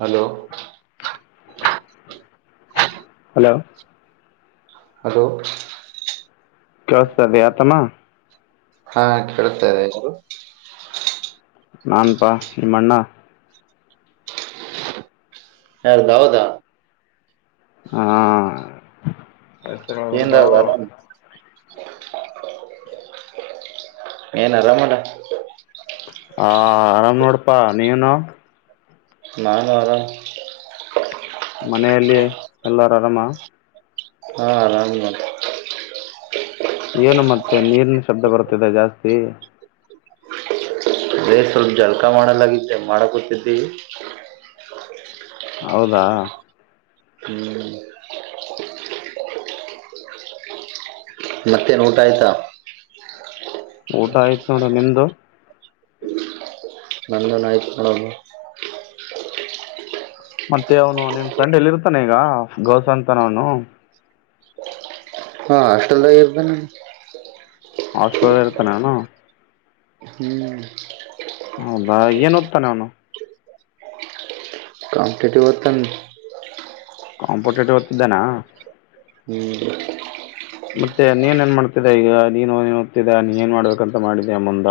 Hello hello ಅದು ಕೆಳತದೆ ಆತಮ್ಮ ಹಾ ಕೇಳತಾ ಇದೆ ಹೆರು ನನ್ಪಾ ನಿಮ್ಮಣ್ಣ ಯಾರದ ಹೌದಾ ಹಾ ಏನ್ವದು ಏನ ರಾಮಡ ಹ ಆರಾಮ್ ನೋಡಪ್ಪಾ ನೀವನು ನಾ ನಾರ ಮನೆಯಲ್ಲಿ ಎಲ್ಲಾರ ಆರಾಮ ಹಾ ಆರಾಮ ಏನು ಮತ್ತೆ ನೀರ್ನ ಶಬ್ದ ಬರ್ತದೆ ಜಾಸ್ತಿ ಬೇ ಸ್ವಲ್ಪ ಜಲ್ಕಾ ಮಾಡಲಾಗಿದ್ದೆ ಮಾಡಕೂತಿದ್ದೀವಿ ಹೌದಾ ಹ ಮತ್ತೇ ಊಟ ಆಯ್ತಾ ಊಟ ಆಯ್ತು ನೋಡ ನಿಮ್ದು ನನ್ನ ನಾಯಕು ನ [inaudible] ೌ ಮತ್ತೆ ಅವನು ನಿಮ್ ಫ್ರೆಂಡ್ ಎಲ್ಲಿ ಇರ್ತಾನೆ ಈಗ ಗೌಸ ಅಂತಾನ ಅವನು ಹಾ ಹಾಸ್ಟೆಲ್ದಾಗ ಇರ್ದ ನ ಹಾಸ್ಟೆಲಲ್ಲ ಇರುತ್ತೆ ನಾನು ಹ್ಮ್ ಹೌದಾ ಏನ ಹೊ್ತಾನೆ ಅವನು ಕಂಪಟೇಟಿವ್ತ ಕಾಂಪೋಟೇಟಿವ್ ಹೊತಿದ್ದಾನ ಹ್ಮ್ ಮತ್ತೆ ನೀನ್ ಏನ್ ಮಾಡ್ತಿದ್ದ ಈಗ ನೀನ್ನ್ ಓ್ತಿದ ನೀನ್ ಏನ್ ಮಾಡ್ಬೇಕಂತ ಮಾಡಿದ್ಯಾಯ ಮುಂದ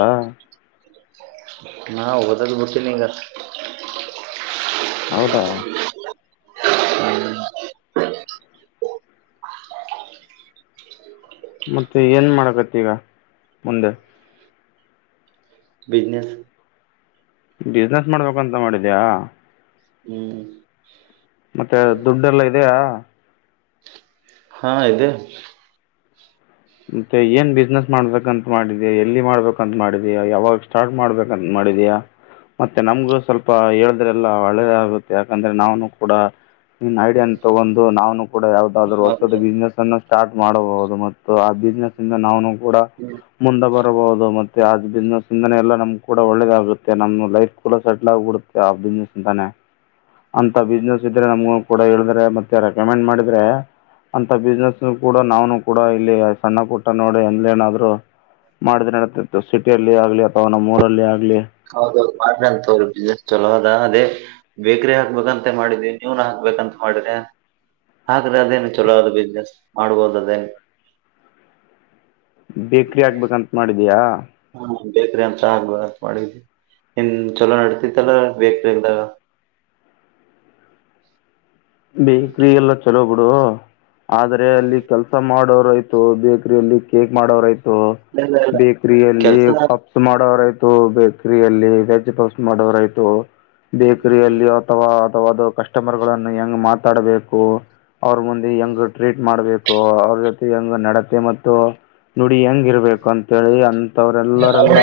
ನಾ ಓದಕ್ಕೆ ಬಿಡ್ಟ್ಟೀನಿಂಗ ಹೌದಾ ಮತ್ತುೆ ಏನು ಮಾಡಕತ್ತ ಈಗ ಮುಂದೆ ಬಿಿಸ್ನೆಸ್ ಬಿಸ್ನೆಸ್ ಮಾಡ್ಬೇಕಂತ ಮಾಡಿದ್ಯಾ ಹ್ಮ್ ಮತ್ತೆ ದುಡ್ಡೆಲ್ಲ ಇದೆಯಾ ಹಾ ಇದೆ ಮತ್ತೆ ಏನ್ ಬಿಸ್ನೆಸ್ ಮಾಡ್ಬೇಕಂತ ಮಾಡಿದಾ ಎಲ್ಲಿ ಮಾಡ್ಬೇಕಂತ ಮಾಡಿದ್ಯಾ ಯಾವಾಗ ಸ್ಟಾರ್ಟ್ ಮಾಡ್ಬೇಕು ಮಾಡಿದಯಾ ಮತ್ತೆ ನಮ್ಗು ಸ್ವಲ್ಪ ಹೇಳದ್ರೆಲ್ಲ ಒಳ್ಳೆದ ಆಗುತ್ತೆ ಯಾಕಂದ್ರೆ ನಾವನು ಕೂಡ ಇನ್ ಐಡಿಯಾನ್ ತಗೊಂಡು ನಾನು ಕೂಡ ಯಾಾವದಾದ್ರು ಹೊಸದ ಬಿಸ್ನೆಸ್ ಅನ್ನು ಸ್ಟಾರ್ಟ್ ಮಾಡಬಹುದು ಮೆ ಸೊ ಆ ಬಿಸ್ನೆಸ್ ಇಂದ ನಾವನು ಕೂಡ ಮುಂದೆ ಬರಬಹುದು ಮತ್ತೆ ಆ್ ಬಿಸ್ನೆಸ್ ಇಂದನೇ ಎಲ್ಲಾ ನಮ್ ಕೂಡ ಒಳ್ಳೇದಾಗಗುತ್ತೆ ನಮ ಲೈಫ್ ಕೂಡ ಸೆಟಲ್ ಆಗ್ಬಡುತ್ತೆ ಸ ಅದಿನ ಚಿಂತಾನ ಅಂತ ಬಿಸ್ನೆಸ್ ಇದ್ರೆ ನಮ್ಗ ಕೂಡ ಹೇಳಿದ್ರೆ ಮತ್ತೆ ರೆಕಮೆಂಡ್ ಮಾಡಿದ್ರೆ ಅಂತ ಬಿಸ್ನೆೆಸ್ ಕೂಡ ನಾವನು ಕೂಡ ಇಲ್ಲಿ ಸಣ್ಣ ಕೊಟ್ಟ ನೋಡಿ ಅಂದಲ ಏನಾದ್ರು ಮಾಡಿದ್ರೆ ನಡತತ್ತು ಸಿಟಿಯಲ್ಲಿ ಆಗ್ಲಿ ಅಥವಾ ನಮ್ಮ್ ಊರಲ್ಲಿ ಆಗ್ಲಿ ಹೌದೌ ಮಾಡ್ರ ಅಂತ ಅವ್ರರು ಬಿಸ್ನೆಸ್ ಚಲೋ ಅದಾ ಅದೇ ಬೇಕ್ರ ಹಾಕ್ಬೇಕಂತ ಮಾಡಿದಿ ನೀವನ್ ಹಾಕ್ಬೇಕಂತ ಮಾಡಿದೆ ಆದ್ರೆ ಅದೇನು ಚಲೋ ಆದಿ ಬಿಸ್ನೆಸ್ ಮಾಡ್ಬೋದು ಅದೇನು. ಬೇಕ್ರಿ ಆಗ್ಬೇಕಂತ ಮಾಡಿದಿಯಾ. ಹ್ಮ್ ಬೇಕ್ರಿ ಅಂತ ಆಗ್ಬ ಮಾಡಿದಿನಿ ನೀನ್ ಚಲೋ ನಡತಿತ್ತಲ್ಲ ಬೇಕ್ರಿ ಹಾಕದಾಗ. ಬೇಕ್ರಿ ಎಲ್ಲಾ ಚಲೋ ಬಿಡು ಆದ್ರೆ ಅಲ್ಲಿ ಕೆಲ್ಸ ಮಾಡ್ ಆಯ್ತು ಬೇಕರಿ ಅಲ್ಲಿ ಕೇಕ್ ಮಾಡೋರಯ್ತು ಇಲ್ಲ ಇಲ್ಲ ಬೇಕರಿ ಅಲ್ಲಿ ಕೆಲ್ಸ ಪಾಪ್ಸ್ ಮಾಡೋರಾಯ್ತು ಬೇಕ್ರಿ ಅಲ್ಲಿ ವೆಜ್ ಪಾಪ್ಸ್ ಮಾಡೋರಾಯ್ತು. ಬೇಕರಿಯಲ್ಲಿ ಅಥವಾ ಅಥವಾ ಅದು ಕಸ್ಟಮರ್ಗಳನ್ನು ಹೆಂಗ್ ಮಾತಾಡಬೇಕು. ಅವ್ರ ಮುಂದೆ ಹೆಂಗ್ ಟ್ರೀಟ್ ಮಾಡ್ಬೇಕು ಅವ್ರ್ ಹೆಂಗ್ ನಡತೆ ಮತ್ತು ನುಡಿ ಹೆಂಗ್ ಇರ್ಬೇಕು ಅಂತೇಳಿ ಅನ್ ತವ್ರಲ್ಲರೆಲ್ಲ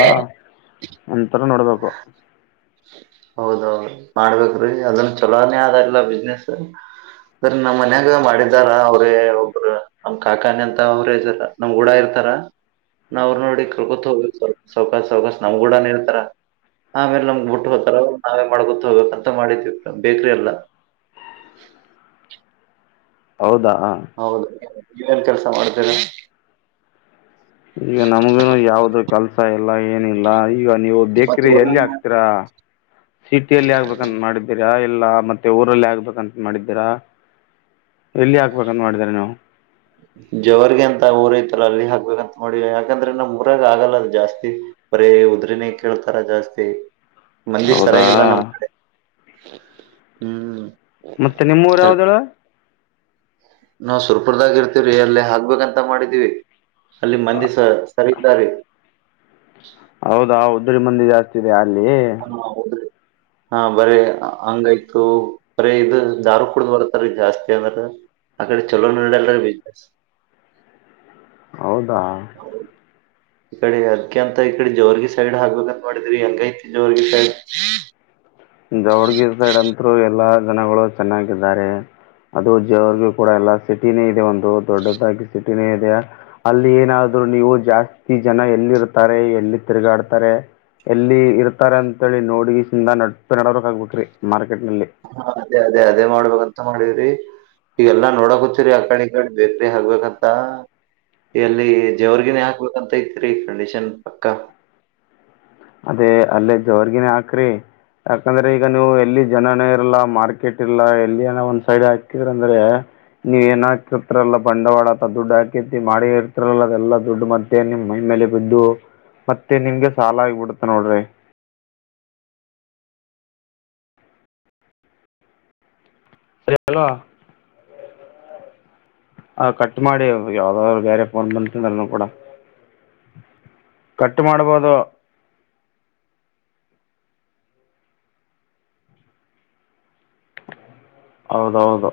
ಒಂಥರ ನೋಡ್ಬೇಕು. [unintelligible] ಹೌದೌದು ಮಾಡ್ಬೇಕ್ರೀ ಅದನ್ ಚಲೋನೇ ಆಗಲದ್ ಬಿಸ್ನೆಸ್ ಸರಿ ನಮ್ಮ್ ಮನ್ಯಾಗ ಮಾಡಿದಾರ ಅವ್ರೇ ಒಬ್ರು ನಮ್ ಕಾಕಾನೆ ಅಂತ ಅವರೇ ಹೆಜೋರ. ನಮ್ ಗೂಡ ಇರ್ತಾರ ನಾ ಅವ್ರರು ನೋಡಿ ಕಲ್ಕೊತ್ ಹೋಗ್ಬೇಕ್ ಸೌಕಾಸ ಸೌಕಶ ನಮ್ ಗೂಡಾನ ಇರ್ತಾರ. ಆಮೇಲೆ ನಮ್ಗೆ ಬಿಟ್ಟ್ ಹೋಗ್ತಾರ ಅವ ನಾವೇ ಮಾಡ್ ಗೊತ್ ಹೋಗಬೇಕಂತ ಮಾಡಿದತಿವಿ ಬೇಕ್ರಿ ಎಲ್ಲಾ ಹೌದಾ ಹೌದು ನೀವು ಏನ್ ಕೆಲಸ ಮಾಡ್ತೀರಿ. ಈಗ ನಮಗು ಯಾವ್ದು ಕೆಲಸ ಇಲ್ಲ ಏನಿಲ್ಲ ಈಗ ನೀವು ಮತ್ ಬೇಕ್ರಿ ಎಲ್ಲಿ ಊರಾಗ ಆಗ್ತೀರಾ ಸಿಟಿ ಎಲ್ಲಿ ಆಗ್ಬೇಕಂತ ಮಾಡ್ ದ್ದೀರಾ ಇಲ್ಲಾ ಮತ್ತೆ ಊರಲ್ಲಿ ಆಗ್ಬೇಕಂತ ಮಾಡಿದ್ದೀರಾ ಎಲ್ಲಿ ಆಕ್ಬೇಕಂತ ಮಾಡಿದೀರಾ ನೀವು. ಜವರ್ಗೆ ಅಂತ ಊರೈತಲ್ಲ ಅಲ್ಲಿ ಹಾಕ್ಬೇಕಂತ ಮಾಡಿವಿ ಯಾಕಂದ್ರೆ ನಮ್ ಊರಾಗ ಆಗಲ್ಲ ಅಲ್ಲಿ ಜಾಸ್ತಿ. ಬರೀ ಉದ್ರಿನೆ ಕೇಳ್ತಾರ ಜಾಸ್ತಿ. ಮಂದಿ ಹೌದಾ ಸರಾಗಿಲ್ಲ ನಮ್ಮ್ ಕಡೆ ಹ್ಮ್ ಮತ್ತೆ ನಿಮ್ಮೂರು ಯಾವ್ದ್ ಹೇಳ್ ನಾವು ಸುರ್ಪುರ್ದಾಗ ಇರ್ತವ್ರಿ ಅಲ್ಲಿ ಹಾಕ್ಬೇಕಂತ ಮಾಡಿದೀವಿ ಅಲ್ಲಿ ಮಂದಿ ಸ [unintelligible] ಹೌದಾ ಉದ್ದ್ಗ ಮಂದಿ ಜಾಸ್ತಿ ಇದೆ ಅಲ್ಲಿ ಹಾ ಹೌದ್ರರಿ. ಹಾ ಬರೀ ಹಂಗಯ್ತು ಬರೀ ಇದು ದಾರ ಕುಡ್ದ್ ಬರ್ತಾರೀ ಜಾಸ್ತಿ ಅಂದ್ರೆ ಅಕಡೆ ಚಲೋ ನಡಲ್ಲ ಬಿಸ್ನೆಸ್. ಹೌದಾ ಈ ಕಡೆ ಅಕೆ ಅಂತ ಈ ಕಡೆ ಜೋರ್ಗಿ ಸೈಡ್ ಹಾಕಬೇಕಂತ ಮಾಡಿದ್ರಿ ಹೆಂಗೈತ್ ಜೋರಾಗಿ ಸೈಡ್ ಜಾವಡ್ಗಿರ್ ಸೈಡ್ ಅಂತರು ಎಲ್ಲಾ. ಜನಗಳು ಚೆನ್ನಾಗಿದ್ದಾರೆ ಅದು ಜವರ್ಗೂ ಕೂಡ ಎಲ್ಲಾ ಸಿಟಿನೇ ಇದೆ ಒ ದೊಡ್ಡದಾಗಿ ಸಿಟಿನೇ ಇದೆ ಅಲ್ಲಿ ಏನಾದ್ರು ನೀವು ಜಾಸ್ತ್ ತಿ ಜನ ಎಲ್ಲಿ ಇರ್ತಾರೆ ಎಲ್ಲಿ ತಿರುಗಾಡ್ತಾರೆ ಎಲ್ಲಿ ಇರ್ತಾರೆ ಅಂತೇಳಿ ನೋಡಿ ಸಿಂದಾ ನಡ್ ನಡೋರಕ್ ಆಗ್ಬಿಟ್ರಿ ಮಾರ್ಕೆಟ್ ನಲ್ಲಿ. ಹಾ ಅದೇ ಅದೇ ಅದೇ ಮಾಡ್ಬೇಕಂತೆ ಮಾಡವ್ರಿ ಈಗಲ್ಲಾ ನೋಡಕ್ ಹುಚ್ಚಿರಿ ಆ ಕಡೆ ಈ ಕಡೆ ಬೇಕ್ರಿ ಹಗ್ಬೇಕಂತ. ಎಲ್ಲಿ ಜವರ್ಗಿನೇ ಹಾಕ್ಬೇಕಂತ್ ಇತ್ರೀ ಕಂಡೀಷನ್ ಪಕ್ಕ. ಅದೇ ಅಲ್ಲೇ ಜೋರ್ಗಿನೆ ಹಾಕರಿ. ಯಾಕಂದ್ರೆ ಈಗ ನೀವು ಎಲ್ಲಿ ಜನನೆ ಇರಲ್ಲಾ ಮಾರ್ಕೆಟ್ ಇರ್ಲ್ಲಾ ಎಲ್ಲಿನ ಒಂದ್ ಸೈಡ್ ಹಾಕಿದ್ರಂದ್ರೆ ನೀವೆ ಏನೇ ಹಾಕಿರ್ತರಲ್ಲ ಬಂಡವಾಳ ಅ ದುಡ್ ಹಾಕತಿ ಮಾಡಿ ಇರ್ತರಲ್ಲ ಅದೆಲ್ಲ ದುಡ್ಡು ಮೆ ಮತ್ತೆ ನಿಮ್ ಮೈ ಮೇಲೆ ಬಿದ್ದು ಮತ್ತೆ ನಿಮ್ಗೆ ಸಾಲ ಆಗ್ಬಿಡುತ್ತೆ ನೋಡ್ರಿ. ಸರಿಲ ಆ ಕಟ್ ಮಾಡಿ ಯಾವ್ದಾದ್ರು ಬೇರೆ ಪೋನ್ ಬಂತಲ್ ಕೂಡ ಕಟ್ ಮಾಡಬೋದು ಹೌದೌದು